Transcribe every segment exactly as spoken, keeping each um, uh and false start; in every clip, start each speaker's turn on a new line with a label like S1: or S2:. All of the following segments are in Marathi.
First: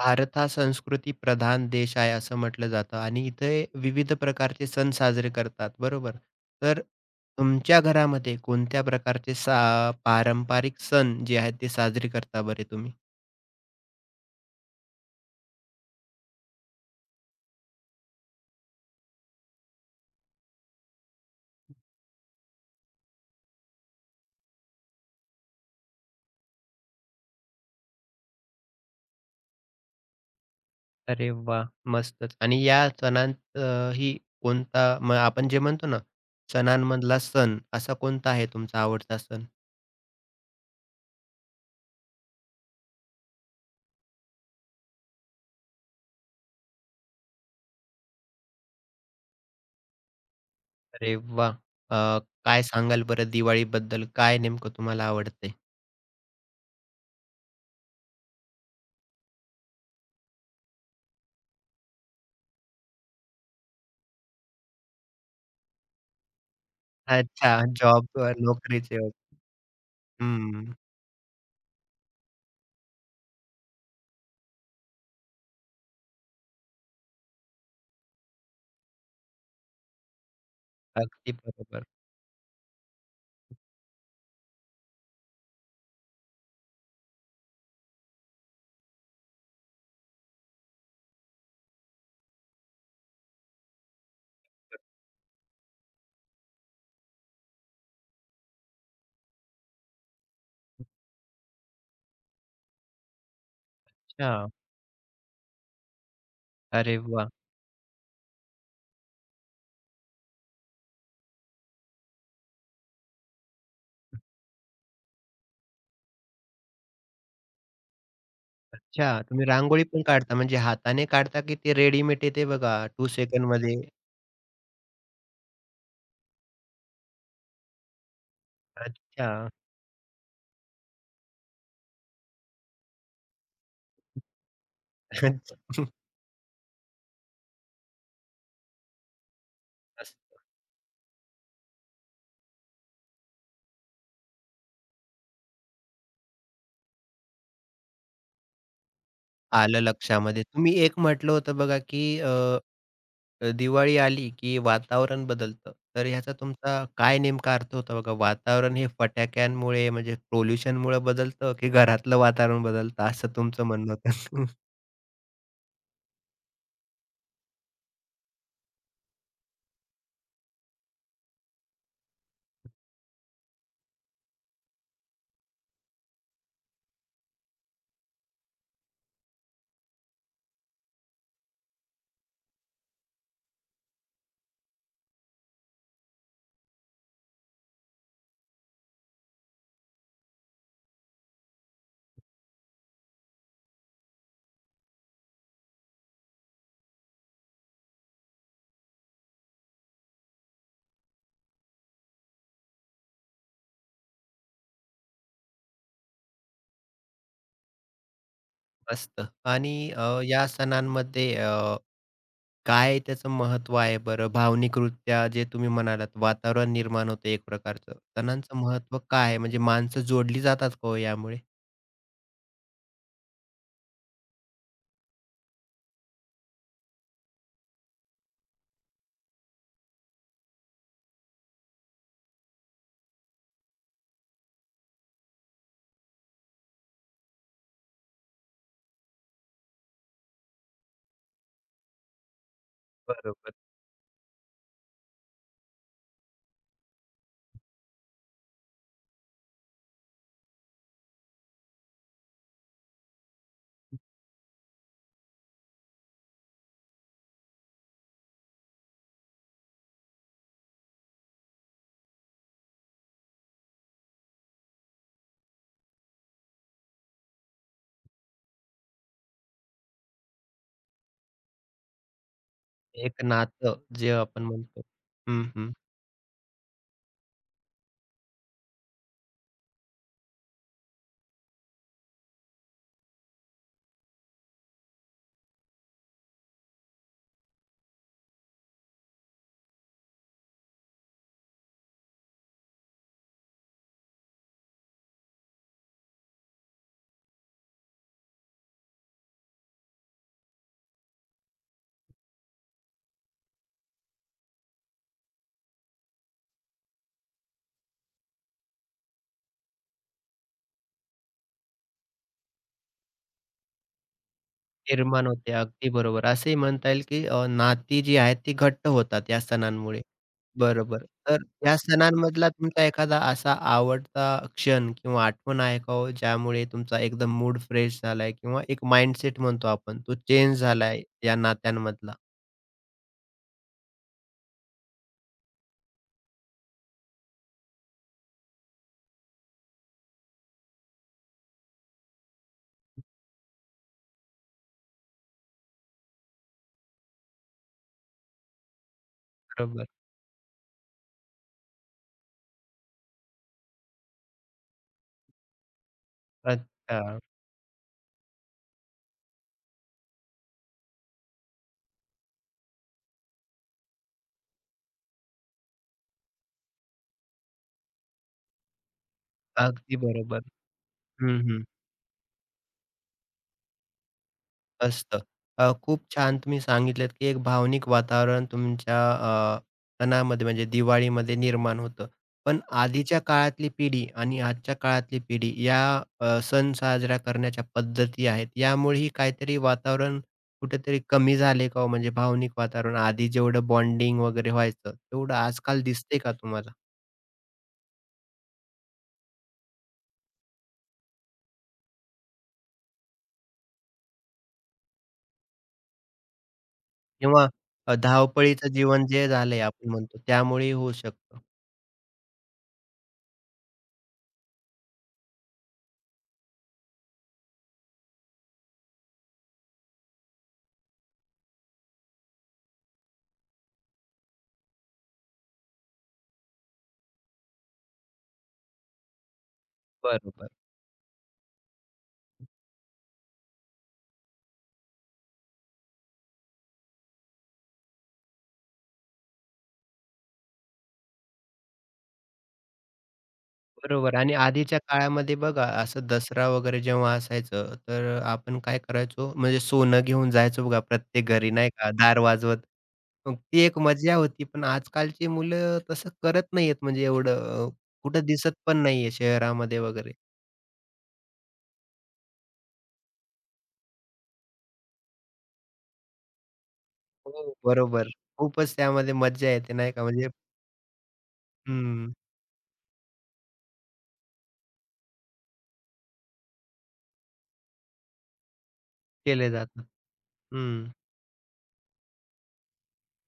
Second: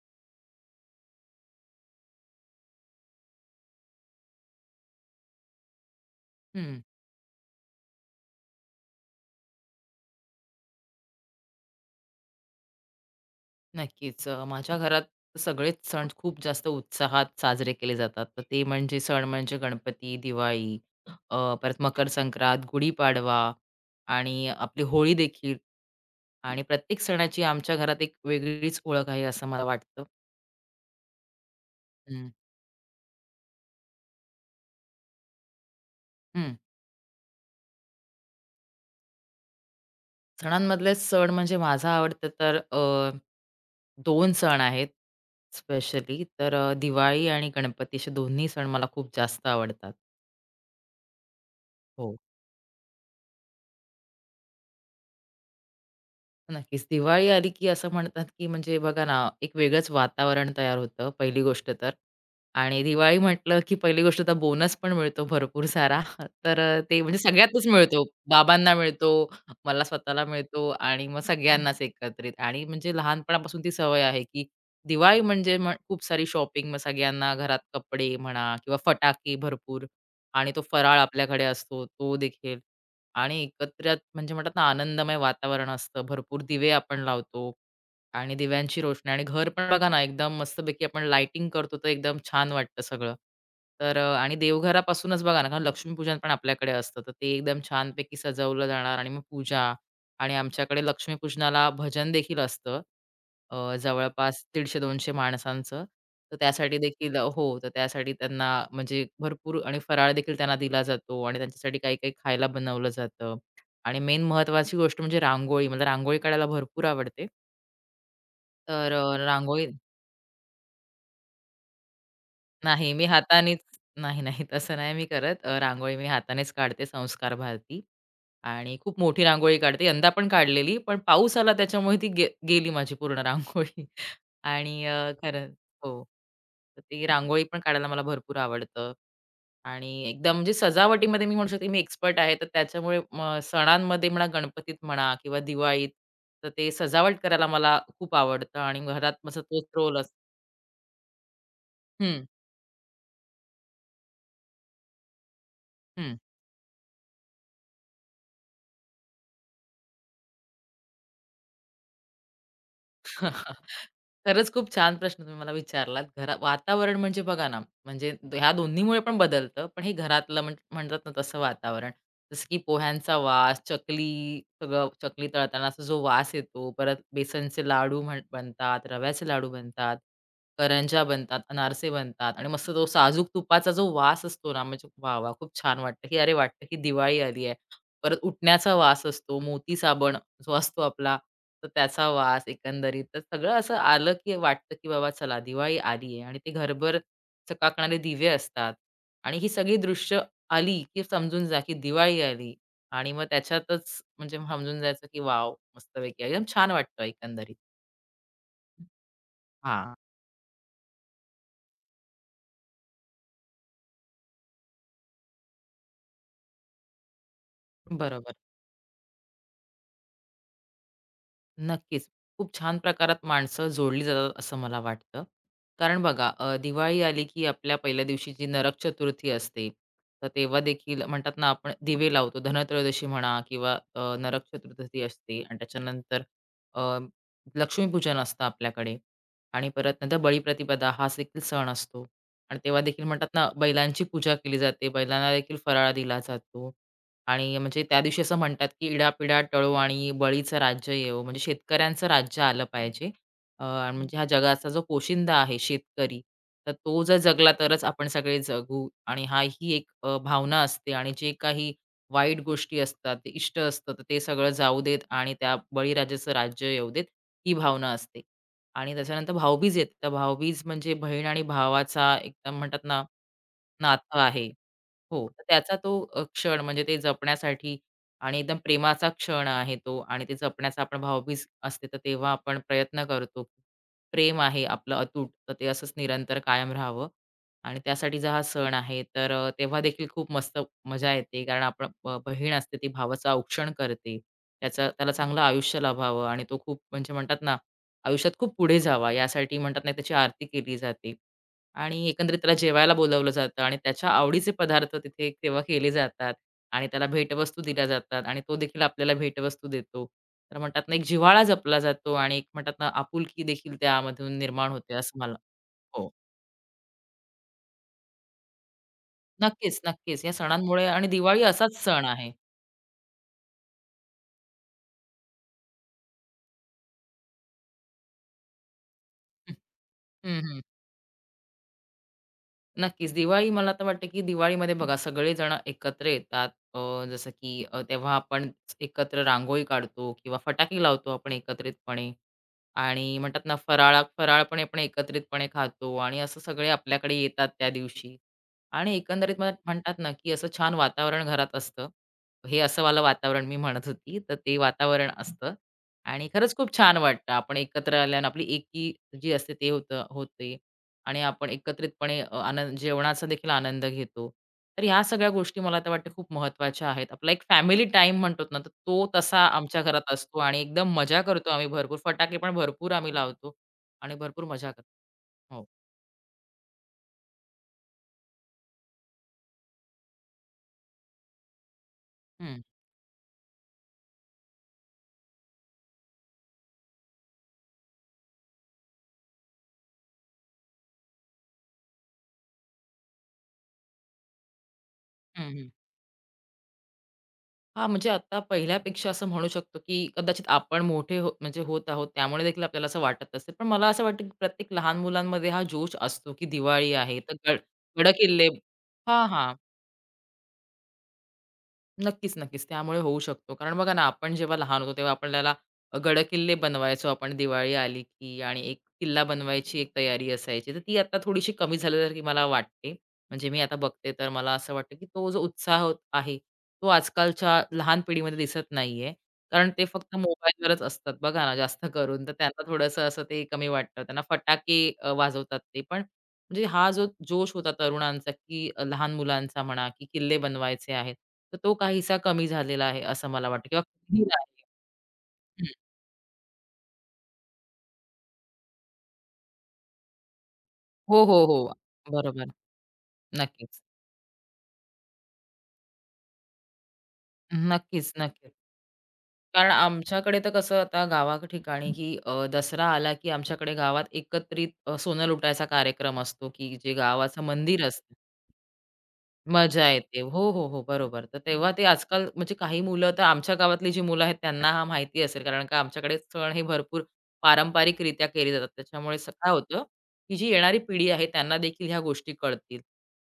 S1: भारत हा संस्कृती प्रधान देश आहे असं म्हटलं जातं आणि इथे विविध प्रकारचे सण साजरे करतात बरोबर.
S2: हं,
S1: तर तुमच्या घरामध्ये कोणत्या प्रकारचे सा पारंपरिक सण जे आहेत ते साजरे करता बरे तुम्ही?
S2: नक्कीच. अ, माझ्या घरात सगळेच सण खूप जास्त उत्साहात साजरे केले जातात. तर ते म्हणजे सण म्हणजे गणपती, दिवाळी, अ, परत मकर संक्रांत, गुढीपाडवा आणि आपली होळी देखील. आणि प्रत्येक सणाची आमच्या घरात एक वेगळीच ओळख आहे असं मला वाटतं.
S1: अरे वाह!
S2: हं.
S1: मस्तच आणि या सणांत अ, ही कोणता मग आपण जे म्हणतो ना
S2: हं.
S1: सणांमधला सण असा कोणता आहे तुमचा आवडता सण?
S2: सणांमधले सण म्हणजे माझा आवडतं तर अ, दोन सण आहेत स्पेशली. तर अ, दिवाळी आणि गणपती असे दोन्ही सण मला खूप जास्त आवडतात.
S1: अरे वाह!
S2: हो.
S1: अ, काय सांगाल बरं दिवाळीबद्दल? काय नेमकं तुम्हाला आवडते?
S2: नक्कीच. दिवाळी आली की असं म्हणतात, की म्हणजे बघा ना, एक वेगळंच वातावरण तयार होतं, पहिली गोष्ट तर. आणि दिवाळी म्हटलं, की पहिली गोष्ट तर बोनस पण मिळतो भरपूर सारा. तर अ, ते म्हणजे
S1: अच्छा
S2: सगळ्यातच मिळतो.
S1: जॉब
S2: बाबांना
S1: नोकरीचे.
S2: मिळतो, मला स्वतःला मिळतो
S1: हं.
S2: आणि मग सगळ्यांनाच एकत्रित. आणि म्हणजे लहानपणापासून ती सवय आहे, की दिवाळी म्हणजे मग खूप सारी शॉपिंग, मग सगळ्यांना घरात कपडे म्हणा किंवा फटाके भरपूर आणि तो फराळ
S1: अगदी
S2: आपल्याकडे असतो,
S1: बरोबर.
S2: तो देखील. आणि एकत्रित म्हणजे म्हणतात ना आनंदमय वातावरण असतं. भरपूर दिवे आपण लावतो. आणि दिव्यांची रोषणाई आणि घर पण बघा ना, एकदम मस्तपैकी आपण लाइटिंग करतो, तर एकदम छान वाटतं सगळं. तर अ, आणि देवघरापासूनच बघा ना, कारण लक्ष्मीपूजन पण आपल्याकडे असतं, तर ते एकदम छानपैकी सजवलं जाणार आणि मग पूजा आणि आमच्याकडे लक्ष्मीपूजनाला भजन देखील असतं. अ, जवळपास
S1: अच्छा.
S2: दीडशे ते दोनशे माणसांचं. तर त्यासाठी
S1: अरे
S2: देखील अ,
S1: वाह!
S2: हो, तर त्यासाठी त्यांना म्हणजे भरपूर आणि फराळ देखील त्यांना दिला जातो आणि त्यांच्यासाठी काही-काही खायला बनवलं जातं आणि मेन महत्त्वाची गोष्ट म्हणजे रांगोळी. मला रांगोळी काढायला भरपूर आवडते. तर अ,
S1: अच्छा, तुम्ही
S2: रांगोळी
S1: रांगोळी पण काढता म्हणजे हाताने काढता की ते रेडीमेड येते बघा
S2: नाही, मी
S1: दोन
S2: हातानेच
S1: सेकंडमध्ये?
S2: नाही, नाही तसं नाही मी करत. अ, रांगोळी मी हातानेच काढते संस्कार भारती आणि खूप मोठी
S1: अच्छा.
S2: रांगोळी काढते. यंदा पण काढलेली, पण पाऊस आला त्याच्यामुळे ती गे गेली माझी पूर्ण रांगोळी आणि अ, खरंच हो. तर ती रांगोळी पण काढायला मला भरपूर आवडतं आणि
S1: मस्त.
S2: एकदम म्हणजे सजावटीमध्ये मी म्हणू शकते मी एक्सपर्ट आहे. तर त्याच्यामुळे म सणांमध्ये म्हणा, गणपतीत म्हणा किंवा दिवाळीत, तर ते सजावट करायला मला खूप आवडतं आणि घरात माझा तोच
S1: आलं
S2: रोल असतो.
S1: लक्षामध्ये. तुम्ही एक म्हटलं होतं बघा की अ, अ, दिवाळी आली की वातावरण बदलतं. तर ह्याचा तुमचा काय नेमका अर्थ होता बघा? वातावरण हे फटाक्यांमुळे म्हणजे पोल्युशनमुळे बदलतं की घरातलं वातावरण बदलतं असं तुमचं म्हणणं होतं?
S2: खरंच खूप छान प्रश्न तुम्ही मला विचारलात. घरा वातावरण म्हणजे बघा ना, म्हणजे दो- ह्या दोन्हीमुळे पण बदलतं, पण हे घरातलं म्हण म्हणतात ना तसं वातावरण. जसं की पोह्यांचा वास, चकली सगळं चकली तळतानाचा जो वास येतो, परत बेसनचे लाडू म्हण बनतात, रव्याचे लाडू बनतात, करंज्या बनतात, अनारसे बनतात आणि मस्त तो साजूक तुपाचा जो वास असतो ना, म्हणजे वाह, वाह! खूप छान वाटतं, की अरे वाटतं की दिवाळी आली आहे. परत उटण्याचा वास असतो, मोती साबण जो असतो आपला, तर त्याचा वास एकंदरीत. तर सगळं असं आलं की वाटतं की बाबा चला दिवाळी आली आहे आणि ते घरभर चकाकणारे दिवे असतात आणि ही सगळी दृश्य आली की समजून जा की दिवाळी आली आणि मग त्याच्यातच म्हणजे समजून जायचं की वॉव! मस्तपैकी एकदम छान वाटतं एकंदरीत.
S1: मस्त. आणि
S2: हां,
S1: अ, या सणांमध्ये अ काय त्याचं महत्त्व आहे बरं? भावनिकरित्या जे तुम्ही म्हणालात वातावरण निर्माण होतं एक प्रकारचं.
S2: बरोबर.
S1: तणांचं महत्त्व काय आहे? म्हणजे माणसं जोडली जातात का हो यामुळे?
S2: नक्कीच. खूप छान प्रकारात माणसं जोडली जातात असं मला वाटतं. कारण बघा अ, दिवाळी आली की आपल्या पहिल्या दिवशी जी नरक चतुर्थी असते, तर तेव्हा देखील म्हणतात ना आपण दिवे लावतो. धनत्रयोदशी म्हणा किंवा अ, नरक चतुर्थी असते आणि त्याच्यानंतर अ, लक्ष्मीपूजन असतं आपल्याकडे आणि परत नंतर बळीप्रतिपदा हा देखील सण असतो आणि तेव्हा देखील म्हणतात ना
S1: बरोबर.
S2: बैलांची पूजा केली जाते. बैलांना देखील फराळ दिला जातो आणि म्हणजे त्या दिवशी असं म्हणतात, की "इडा-पिडा टळो आणि बळीचं राज्य येवो." म्हणजे शेतकऱ्यांचं राज्य आलं पाहिजे. अं, आणि म्हणजे हा जगाचा जो पोशिंदा आहे शेतकरी, तर तो जर जगला तरच आपण सगळे जगू आणि हा ही एक अ, भावना असते आणि जे काही वाईट गोष्टी असतात, ते इष्ट असतं, तर ते सगळं जाऊ देत आणि त्या बळीराजाचं राज्य येऊ देत, ही भावना असते. आणि त्याच्यानंतर भाऊबीज येते. तर भाऊबीज म्हणजे बहीण आणि भावाचा एकदम म्हणतात ना,
S1: एक नातं जे
S2: नातं
S1: आपण
S2: आहे.
S1: म्हणतो.
S2: हो. तर
S1: हं, हं.
S2: त्याचा तो अ, क्षण म्हणजे ते जपण्यासाठी आणि एकदम प्रेमाचा क्षण आहे तो आणि ते जपण्याचा आपण भावबीज असते, तर तेव्हा आपण प्रयत्न करतो. की प्रेम आहे आपलं अतूट, तर ते असंच निरंतर कायम राहावं आणि त्यासाठीचा हा सण आहे. तर अ, तेव्हा देखील खूप मस्त मजा येते कारण आपण ब बहीण असते ती भावाचं औक्षण करते. त्याचं त्याला चांगलं आयुष्य लाभावं आणि तो खूप म्हणजे म्हणतात ना, आयुष्यात खूप पुढे जावा यासाठी म्हणतात ना, त्याची आरती केली जाते. आणि एकंदरीत त्याला जेवायला बोलावलं जातं आणि त्याच्या आवडीचे पदार्थ तिथे तेव्हा केले जातात आणि त्याला भेटवस्तू दिल्या जातात आणि तो देखील आपल्याला भेटवस्तू देतो. तर म्हणतात ना, एक जिव्हाळा जपला जातो आणि एक म्हणतात ना, आपुलकी देखील त्यामधून निर्माण होते असं
S1: निर्माण
S2: मला
S1: होते. अगदी
S2: हो.
S1: बरोबर. असंही म्हणता येईल की अ, नाती जी आहेत ती घट्ट होतात या
S2: नक्कीच,
S1: सणांमुळे.
S2: नक्कीच. या सणांमुळे
S1: बरोबर.
S2: आणि दिवाळी
S1: तर
S2: असाच
S1: या
S2: सण आहे.
S1: सणांमधला तुमचा एखादा असा आवडता क्षण किंवा आठवण आहे का हो? ज्यामुळे तुमचा एकदम मूड फ्रेश झालाय किंवा एक माइंडसेट
S2: हं.
S1: म्हणतो आपण तो
S2: हं,
S1: चेंज
S2: हं.
S1: झालाय या नात्यांमधला?
S2: नक्कीच. दिवाळी मला तर वाटतं, की दिवाळीमध्ये बघा सगळेजण एकत्र येतात. अ, जसं की अ, तेव्हा आपण एकत्र रांगोळी काढतो किंवा फटाके लावतो आपण एकत्रितपणे. आणि म्हणतात ना फराळा फराळ पण आपण एकत्रितपणे खातो आणि असं सगळे आपल्याकडे येतात त्या दिवशी. आणि एकंदरीत मला
S1: बरोबर.
S2: म्हणतात ना, की असं छान वातावरण घरात असतं. हे असं वालं वातावरण मी म्हणत होती, तर ते वातावरण असतं आणि खरंच खूप छान
S1: अच्छा.
S2: वाटतं. आपण एकत्र आल्यानं आपली एकी जी असते ते होतं होते आणि आपण एकत्रितपणे अ, आनंद जेवणाचा देखील आनंद घेतो. तर ह्या सगळ्या गोष्टी मला तर वाटतं खूप महत्त्वाच्या आहेत. आपला एक फॅमिली टाइम म्हणतो ना, तर तो तसा आमच्या
S1: अगदी
S2: घरात असतो
S1: बरोबर.
S2: आणि एकदम मजा
S1: हं,
S2: करतो
S1: हं.
S2: आम्ही भरपूर. फटाके पण भरपूर आम्ही लावतो आणि भरपूर मजा करतो.
S1: असतं.
S2: हो.
S1: अ, खूप छान तुम्ही सांगितलत, की एक भावनिक वातावरण तुमच्या अ, सणामध्ये म्हणजे दिवाळीमध्ये निर्माण होतं. पण
S2: हं,
S1: आधीच्या काळातली पिढी आणि आजच्या काळातली पिढी या अ, सण साजरा करण्याच्या पद्धती आहेत. यामुळेही काहीतरी वातावरण कुठेतरी कमी झाले का हो? म्हणजे भावनिक वातावरण आधी जेवढं बॉन्डिंग वगैरे व्हायचं, तेवढं
S2: हं, हं.
S1: आजकाल दिसते का तुम्हाला?
S2: हां, म्हणजे आता पहिल्यापेक्षा असं म्हणू शकतो, की कदाचित आपण मोठे हो म्हणजे होत आहोत, त्यामुळे देखील आपल्याला असं वाटत असेल. पण मला असं वाटतं, की प्रत्येक लहान मुलांमध्ये हा जोश असतो, की दिवाळी आहे, तर
S1: किंवा
S2: गड
S1: अ,
S2: गडकिल्ले
S1: धावपळीचं जीवन
S2: हां,
S1: जे
S2: हां.
S1: झालंय आपण म्हणतो त्यामुळेही होऊ शकतं?
S2: नक्कीच, नक्कीच. त्यामुळे होऊ शकतो. कारण बघा ना, आपण जेव्हा लहान होतो, तेव्हा आपल्याला अ, गडकिल्ले बनवायचो आपण. दिवाळी आली की आणि एक किल्ला बनवायची एक तयारी असायची. तर ती आता थोडीशी कमी झाल्यासारखी मला वाटते. म्हणजे मी आता बघते तर मला असं वाटतं, की तो जो उत्साह होत आहे, तो आजकालच्या लहान पिढीमध्ये दिसत नाहीये. कारण ते फक्त
S1: बरोबर,
S2: मोबाईलवरच असतात बघा ना, जास्त करून. तर त्यांना थोडंसं असं ते कमी वाटतं. त्यांना फटाके अ, वाजवतात ते पण म्हणजे हा जो जोश होता तरुणांचा, की लहान मुलांचा म्हणा, की किल्ले बनवायचे आहेत, तर तो काहीसा कमी झालेला आहे, असं मला वाटतं किंवा
S1: बरोबर
S2: कमी
S1: आणि
S2: आहे.
S1: आधीच्या काळामध्ये बघा
S2: हं.
S1: असं दसरा वगैरे जेव्हा असायचं, तर अ, आपण काय करायचो म्हणजे सोनं घेऊन जायचो बघा
S2: हो,
S1: प्रत्येक
S2: हो,
S1: घरी
S2: हो.
S1: नाही का दार
S2: बरोबर.
S1: वाजवत. मग ती एक
S2: नक्कीच.
S1: मजा होती. पण आजकालची मुलं तसं करत नाहीयेत म्हणजे एवढं अ,
S2: नक्कीच,
S1: कुठं
S2: नक्कीच.
S1: दिसत पण नाहीये
S2: कारण
S1: शहरामध्ये वगैरे.
S2: आमच्याकडे तर कसं आता गावा ठिकाणी, की अ, दसरा आला, की आमच्याकडे गावात एकत्रित अ, सोनं लुटायचा कार्यक्रम असतो, की जे गावाचं
S1: हो.
S2: मंदिर
S1: बरोबर.
S2: असतं
S1: खूपच त्यामध्ये मज्जा येते
S2: मजा
S1: नाही का
S2: येते.
S1: म्हणजे
S2: हो, हो, हो. बरोबर. तर तेव्हा ते
S1: हं,
S2: आजकाल म्हणजे काही मुलं तर आमच्या गावातली जी मुलं आहेत त्यांना हा माहिती असेल कारण का आमच्याकडे सण हे भरपूर पारंपरिकरित्या केले जातात. त्याच्यामुळे असं
S1: केले
S2: काय होतं,
S1: जातात.
S2: की जी येणारी
S1: हं,
S2: पिढी आहे त्यांना देखील ह्या गोष्टी कळतील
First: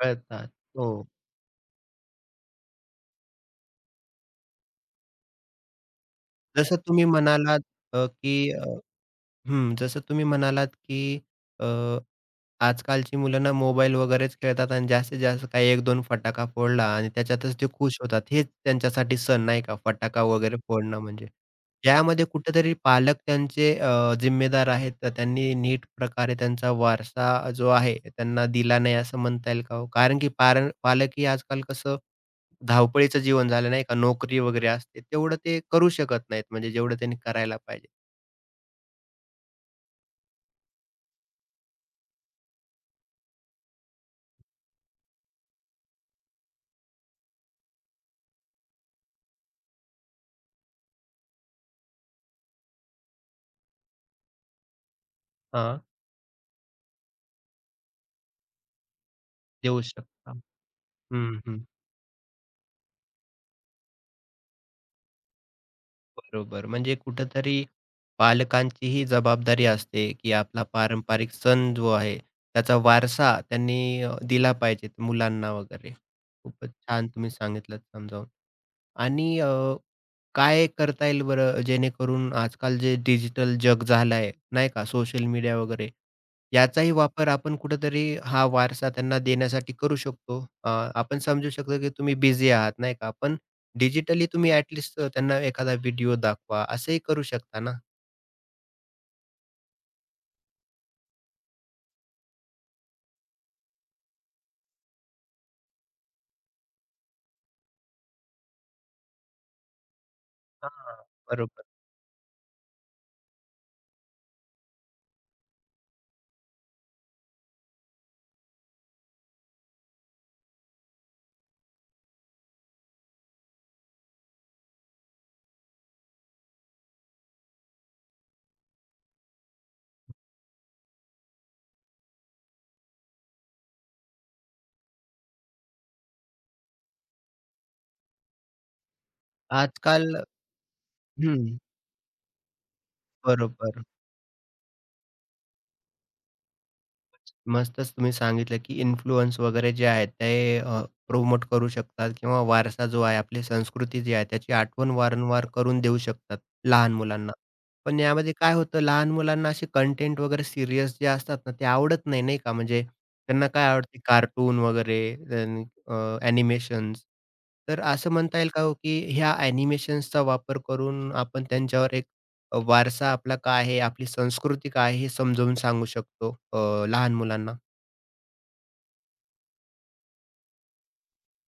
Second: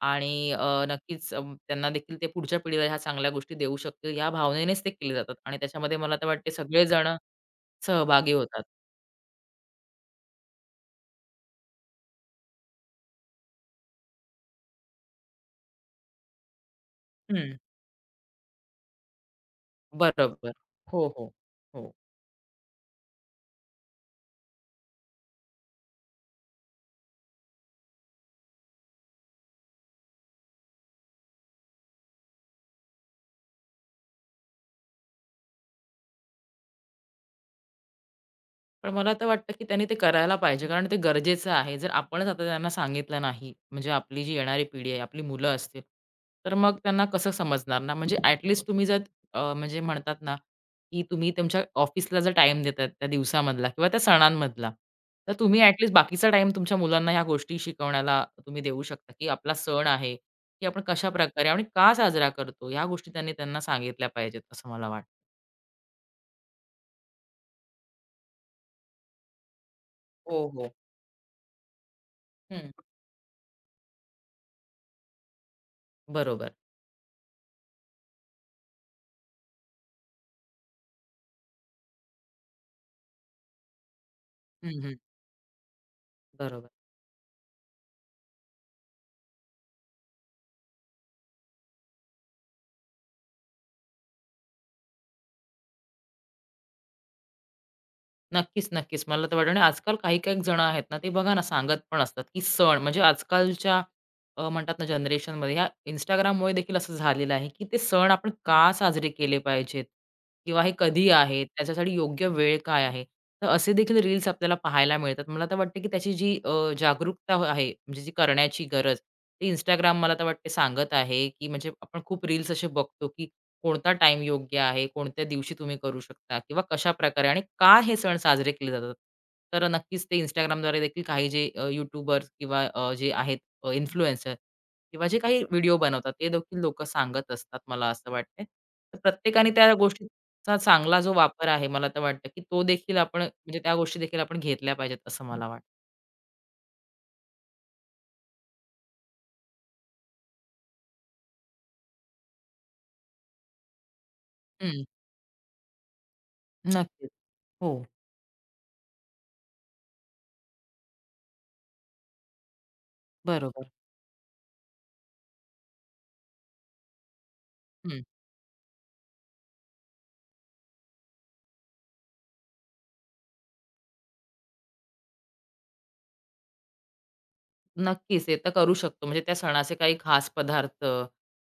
S1: कळतात.
S2: आणि अ,
S1: हो.
S2: नक्कीच अ, त्यांना देखील ते पुढच्या पिढीला ह्या चांगल्या गोष्टी देऊ शकतील या भावनेनेच ते केले जातात आणि त्याच्यामध्ये मला तर वाटते
S1: जसं तुम्ही
S2: सगळेजण
S1: म्हणालात अ,
S2: सहभागी
S1: की
S2: होतात.
S1: हं, जसं तुम्ही म्हणालात, की अ, आजकालची मुलं ना मोबाईल वगैरेच खेळतात आणि जास्तीत जास्त काही एक दोन फटाका फोडला आणि त्याच्यातच
S2: हं.
S1: ते खुश होतात. हेच त्यांच्यासाठी सण नाही का, फटाका
S2: बरोबर.
S1: वगैरे फोडणं
S2: हो,
S1: म्हणजे.
S2: हो. हो.
S1: यामध्ये कुठेतरी पालक त्यांचे अ, जिम्मेदार आहेत. तर त्यांनी नीट प्रकारे त्यांचा वारसा जो आहे त्यांना दिला नाही असं म्हणता येईल का हो? कारण की पार पालकही आजकाल कसं धावपळीचं जीवन झालं नाही का, नोकरी वगैरे असते. तेवढं ते करू शकत नाहीत म्हणजे जेवढं त्यांनी करायला पाहिजे.
S2: पण मला तर वाटतं, की त्यांनी ते करायला पाहिजे. कारण ते गरजेचं आहे. जर आपणच आता त्यांना सांगितलं नाही, म्हणजे आपली जी येणारी पिढी आहे, आपली मुलं असतील, तर मग त्यांना कसं समजणार ना? म्हणजे ॲट तुम्ही जर अ, म्हणजे म्हणतात ना, की तुम्ही तुमच्या ऑफिसला जर टाईम देताय त्या दिवसामधला किंवा त्या सणांमधला, तर तुम्ही
S1: हां.
S2: ॲट लीस्ट बाकीचा टाईम तुमच्या मुलांना ह्या गोष्टी शिकवण्याला तुम्ही देऊ शकता, की आपला
S1: देऊ
S2: सण आहे,
S1: शकता.
S2: की आपण
S1: हं,
S2: कशाप्रकारे
S1: हं.
S2: आणि का साजरा करतो, ह्या गोष्टी त्यांनी त्यांना सांगितल्या पाहिजेत, असं मला वाटतं.
S1: बरोबर. म्हणजे कुठेतरी पालकांचीही जबाबदारी असते, की
S2: हो,
S1: आपला
S2: हो.
S1: पारंपरिक सण जो आहे,
S2: हं.
S1: त्याचा वारसा त्यांनी अ, दिला पाहिजे मुलांना वगैरे.
S2: बरोबर.
S1: खूपच छान तुम्ही सांगितलंत समजावून. आणि काय करता येईल बरं जेणेकरून आजकाल जे डिजिटल जग झालंय नाही
S2: हं,
S1: का
S2: हं.
S1: सोशल मीडिया वगैरे
S2: बरोबर.
S1: याचाही वापर आपण कुठेतरी हा वारसा त्यांना देण्यासाठी करू शकतो. अ, आपण समजू शकतो की तुम्ही बिझी आहात नाही का? पण डिजिटली तुम्ही ॲटलीस्ट त्यांना एखादा व्हिडिओ दाखवा असंही करू शकता ना?
S2: नक्कीच, नक्कीच. मला तर वाटतं आणि आजकाल काही-काही जण आहेत ना, ते बघा ना सांगत पण असतात, की सण म्हणजे आजकालच्या अ, म्हणतात ना जनरेशनमध्ये ह्या Instagramमुळे देखील असं झालेलं आहे, की ते सण आपण का साजरे केले पाहिजेत किंवा हे
S1: हां.
S2: कधी आहेत,
S1: बरोबर.
S2: त्याच्यासाठी योग्य वेळ काय आहे? तर असे देखील रील्स आपल्याला पाहायला मिळतात. मला तर वाटतं, की त्याची जी अ, जागरूकता हो- आहे म्हणजे जी करण्याची गरज, ती Instagram मला तर वाटते सांगत आहे, की म्हणजे आपण खूप रील्स असे बघतो, की कोणता टाईम योग्य आहे, कोणत्या दिवशी तुम्ही करू शकता किंवा कशाप्रकारे आणि का हे सण साजरे केले जातात. तर नक्कीच ते Instagramद्वारे देखील काही जे अ, यूट्यूबर्स किंवा अ, जे आहेत अ, इन्फ्लुएन्सर किंवा जे काही व्हिडिओ बनवतात ते देखील लोकं सांगत असतात मला असं वाटतंय. तर प्रत्येकाने त्या
S1: आजकाल
S2: गोष्टीचा चांगला जो वापर
S1: हं,
S2: आहे मला तर वाटतं, की तो देखील आपण म्हणजे त्या
S1: बरोबर.
S2: गोष्टी देखील आपण घेतल्या पाहिजेत असं मला वाटतं.
S1: मस्तच तुम्ही सांगितलं, की इन्फ्लुअन्स वगैरे जे आहेत ते अ, करू शकतात किंवा वारसा जो आहे, आपली संस्कृती जी आहे, त्याची
S2: हं.
S1: आठवण वारंवार करून देऊ शकतात लहान
S2: नक्कीच.
S1: मुलांना.
S2: हो,
S1: पण यामध्ये काय होतं, लहान मुलांना असे कंटेंट वगैरे सीरियस जे असतात ना, ते आवडत नाही, नाही का? म्हणजे त्यांना काय
S2: बरोबर.
S1: आवडते कार्टून वगैरे ॲनिमेशन्स. तर
S2: हं.
S1: असं म्हणता येईल का हो, की ह्या ॲनिमेशन्सचा वापर करून आपण त्यांच्यावर एक वारसा आपला काय आहे, आपली संस्कृती काय आहे, हे समजावून सांगू शकतो अ, लहान मुलांना?
S2: नक्कीच. ते तर करू शकतो. म्हणजे त्या सणाचे काही खास पदार्थ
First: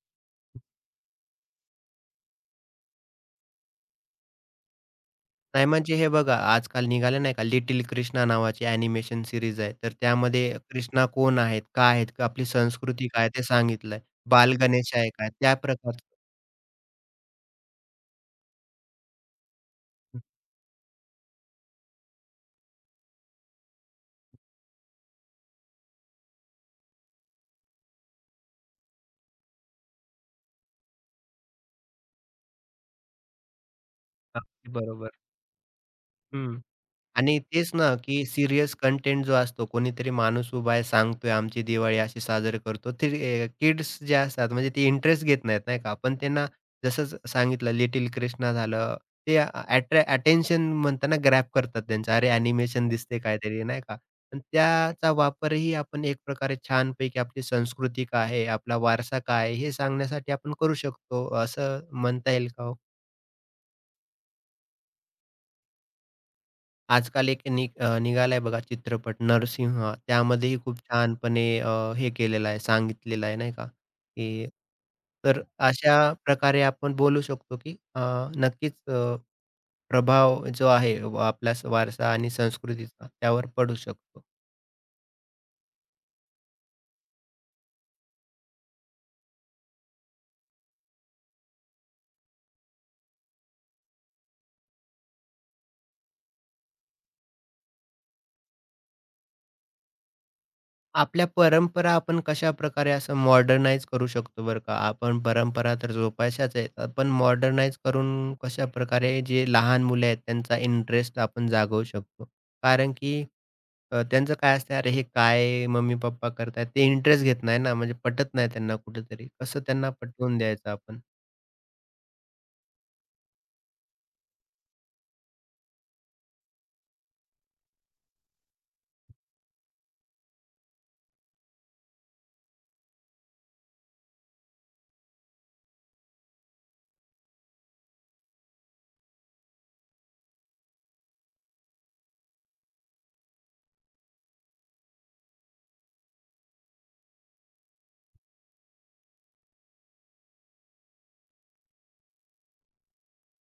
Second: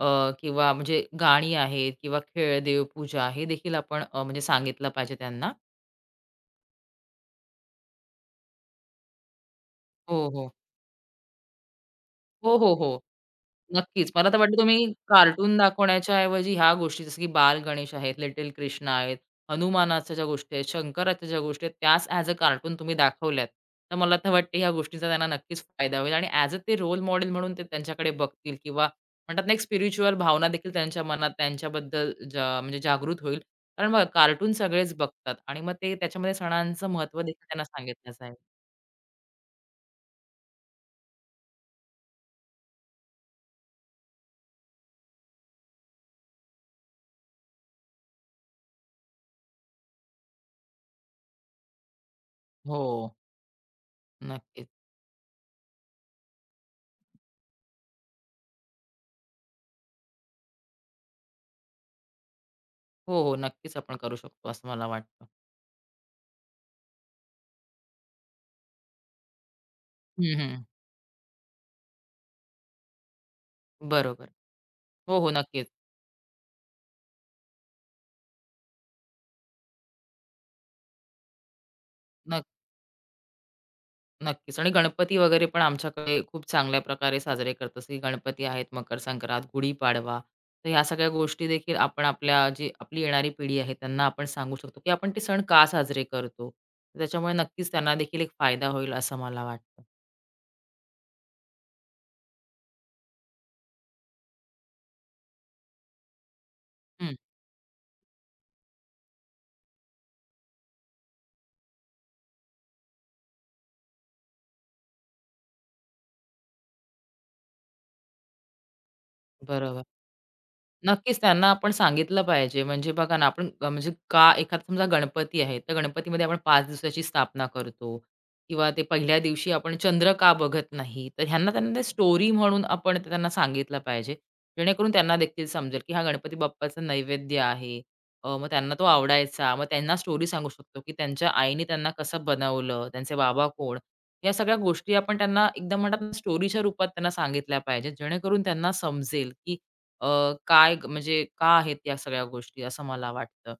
S2: अ, किंवा म्हणजे गाणी आहेत किंवा खेळ, देवपूजा हे देखील आपण अ, म्हणजे सांगितलं पाहिजे त्यांना.
S1: नाही म्हणजे हे बघा, आजकाल निघाले नाही का लिटिल कृष्णा नावाची ॲनिमेशन सीरीज आहे. तर
S2: हो, हो.
S1: त्यामध्ये कृष्णा कोण आहेत? काय आहेत? आपली
S2: हो, हो, हो.
S1: संस्कृती काय? ते सांगितलंय.
S2: नक्कीच. मला तर
S1: बाल
S2: वाटतं तुम्ही
S1: गणेश आहे का? त्या
S2: कार्टून
S1: प्रकारचं.
S2: दाखवण्याच्या ऐवजी ह्या गोष्टी जसं की बाल गणेश आहेत, लिटल कृष्णा आहेत, हनुमानाच्या
S1: हं,
S2: ज्या गोष्टी आहेत, शंकराच्या ज्या गोष्टी आहेत, त्याच ॲज अ कार्टून तुम्ही दाखवल्यात, तर मला तर वाटते ह्या गोष्टींचा त्यांना नक्कीच फायदा होईल आणि ॲज अ ते रोल मॉडेल म्हणून ते त्यांच्याकडे बघतील किंवा म्हणतात ना, एक स्पिरिच्युअल भावना देखील त्यांच्या मनात त्यांच्याबद्दल जा म्हणजे जागृत होईल. कारण बघा कार्टून
S1: अगदी
S2: सगळेच
S1: बरोबर.
S2: बघतात आणि मग ते त्याच्यामध्ये
S1: हं.
S2: सणांचं महत्त्व
S1: आणि
S2: देखील त्यांना
S1: तेच ना,
S2: सांगितलं
S1: की
S2: जाईल.
S1: सीरियस कंटेंट जो असतो, कोणीतरी माणूस उभा आहे, सांगतोय आमची दिवाळी अशी साजरी करतो. ते किड्स जे असतात म्हणजे ते इंटरेस्ट घेत नाहीत, नाही का? आपण त्यांना जसंच सांगितलं, लिटिल कृष्णा झालं, ते अटेन्शन म्हणतात ना, करतात त्यांचं. अरे, ॲनिमेशन
S2: हो,
S1: दिसते काहीतरी, नाही का? पण
S2: नक्कीच.
S1: त्याचा वापरही आपण एक प्रकारे छानपैकी आपली संस्कृती काय आहे, आपला वारसा काय आहे, हे सांगण्यासाठी आपण करू शकतो. असं म्हणता येईल का हो?
S2: हो, हो. नक्कीच आपण करू शकतो असं मला वाटतं.
S1: आजकाल एक नि अ, निघालाय बघा चित्रपट नरसिंह.
S2: हं,
S1: त्यामध्येही
S2: हं.
S1: खूप छानपणे अ, हे केलेलं आहे, सांगितलेलं आहे नाही का,
S2: बरोबर.
S1: की
S2: हो, हो.
S1: तर
S2: नक्कीच.
S1: अशा प्रकारे आपण बोलू शकतो, की अ, नक्कीच अ, प्रभाव जो आहे व आपला स- वारसा आणि
S2: नक्क
S1: संस्कृतीचा त्यावर पडू शकतो.
S2: नक्कीच. आणि गणपती वगैरे पण आमच्याकडे खूप चांगल्या प्रकारे साजरे करतात. जसं की गणपती आहेत, मकर संक्रांत, गुढीपाडवा. तर ह्या सगळ्या गोष्टी देखील आपण आपल्या जी आपली येणारी पिढी आहे त्यांना आपण सांगू शकतो, की आपण ते सण का साजरे करतो. तर त्याच्यामुळे नक्कीच त्यांना देखील एक फायदा होईल असं मला वाटतं.
S1: आपल्या परंपरा आपण कशाप्रकारे असं मॉडर्नाइज करू शकतो बरं का? आपण परंपरा तर जोपासायच आहेत. पण
S2: हं,
S1: मॉडर्नाइज करून कशाप्रकारे जे लहान मुले आहेत त्यांचा इंटरेस्ट आपण जागवू शकतो? कारण की अ, त्यांचं काय असतं, "अरे हे काय मम्मी-पप्पा करतायत?" ते इंटरेस्ट घेत नाही ना, म्हणजे पटत नाही त्यांना कुठेतरी. कसं
S2: बरोबर.
S1: त्यांना पटवून द्यायचं आपण?
S2: नक्कीच त्यांना आपण सांगितलं पाहिजे. म्हणजे बघा ना, आपण अ, म्हणजे का एखादा समजा गणपती आहे, तर गणपतीमध्ये आपण पाच दिवसाची स्थापना करतो किंवा ते पहिल्या दिवशी आपण चंद्र का बघत नाही. तर ह्यांना त्यांना स्टोरी म्हणून आपण ते त्यांना सांगितलं पाहिजे. जेणेकरून त्यांना देखील समजेल, की हा गणपती बाप्पाचा नैवेद्य आहे. अ, मग त्यांना तो आवडायचा. मग त्यांना स्टोरी सांगू शकतो, की त्यांच्या आईने त्यांना कसं बनवलं, त्यांचे बाबा कोण. या सगळ्या गोष्टी आपण त्यांना एकदम म्हणतात स्टोरीच्या रूपात त्यांना सांगितल्या पाहिजेत. जेणेकरून त्यांना समजेल, की अ, काय ग म्हणजे का आहेत या सगळ्या गोष्टी असं मला वाटतं.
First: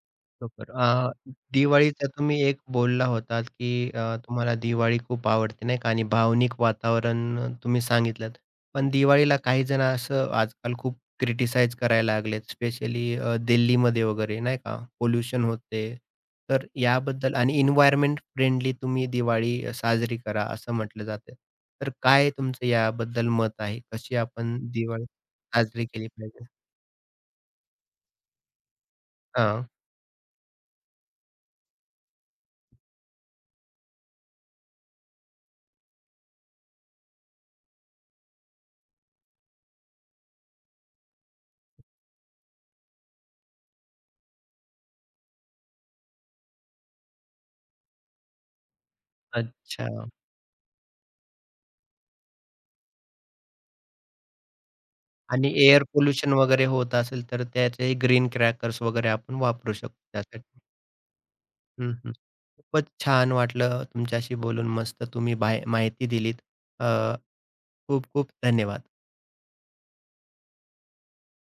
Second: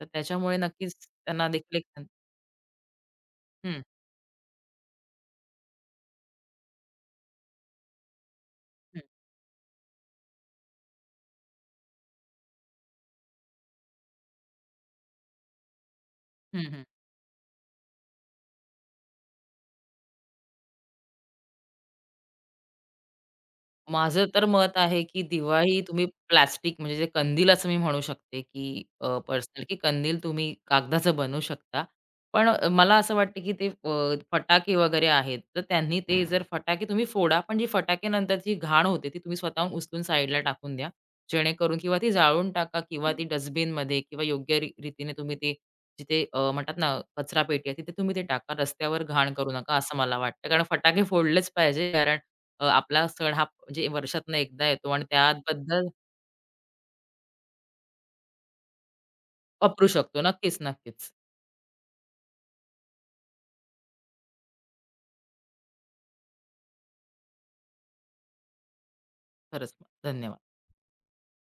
S2: तर त्याच्यामुळे
S1: बरोबर.
S2: नक्कीच
S1: अ,
S2: त्यांना देखील एक हं,
S1: दिवाळीचा तुम्ही एक बोलला होतात, की अ, तुम्हाला दिवाळी खूप आवडते नाही का आणि भावनिक वातावरण अ, तुम्ही सांगितलंत. पण
S2: हं,
S1: दिवाळीला काही जण असं आजकाल खूप क्रिटिसाइज करायला लागलेत, स्पेशली अ, दिल्लीमध्ये वगैरे नाही का, पोल्यूशन होते.
S2: हं,
S1: तर
S2: हं.
S1: याबद्दल आणि एन्व्हायर्नमेंट फ्रेंडली तुम्ही दिवाळी अ, साजरी करा असं म्हटलं जातं. तर काय तुमचं याबद्दल मत आहे? कशी
S2: माझं तर
S1: आपण
S2: मत आहे,
S1: दिवाळी
S2: की दिवाळी
S1: साजरी
S2: तुम्ही
S1: केली पाहिजे?
S2: प्लास्टिक म्हणजे जे कंदील असं मी म्हणू शकते, की अ, पर्सनल
S1: हां,
S2: की कंदील तुम्ही कागदाचं बनवू शकता. पण अ, मला असं वाटतं, की ते अ, फटाके वगैरे आहेत, तर त्यांनी ते जर फटाके तुम्ही फोडा, पण जी फटाकेनंतरची घाण होते, ती तुम्ही स्वतःहून उचलून साईडला टाकून द्या. जेणेकरून किंवा ती जाळून टाका किंवा ती डस्टबिनमध्ये किंवा योग्य री रीतीने तुम्ही ते जिथे अ, म्हणतात ना, कचरापेटी आहे, तिथे तुम्ही ते टाका. रस्त्यावर घाण करू नका,
S1: अच्छा.
S2: असं मला वाटतं. कारण फटाके फोडलेच पाहिजे कारण अ, आपला सण हा म्हणजे वर्षातनं एकदा येतो आणि
S1: आणि एअर
S2: त्याबद्दल
S1: पोल्युशन वगैरे होत असेल, तर त्याचे ग्रीन क्रॅकर्स वगैरे आपण वापरू
S2: वापरू
S1: शकतो
S2: शकतो.
S1: त्यासाठी.
S2: नक्कीच, नक्कीच.
S1: हं, हं. खूपच छान वाटलं तुमच्याशी बोलून. मस्त तुम्ही बाय माहिती दिलीत. अ, खूप खूप धन्यवाद.
S2: खरंच धन्यवाद.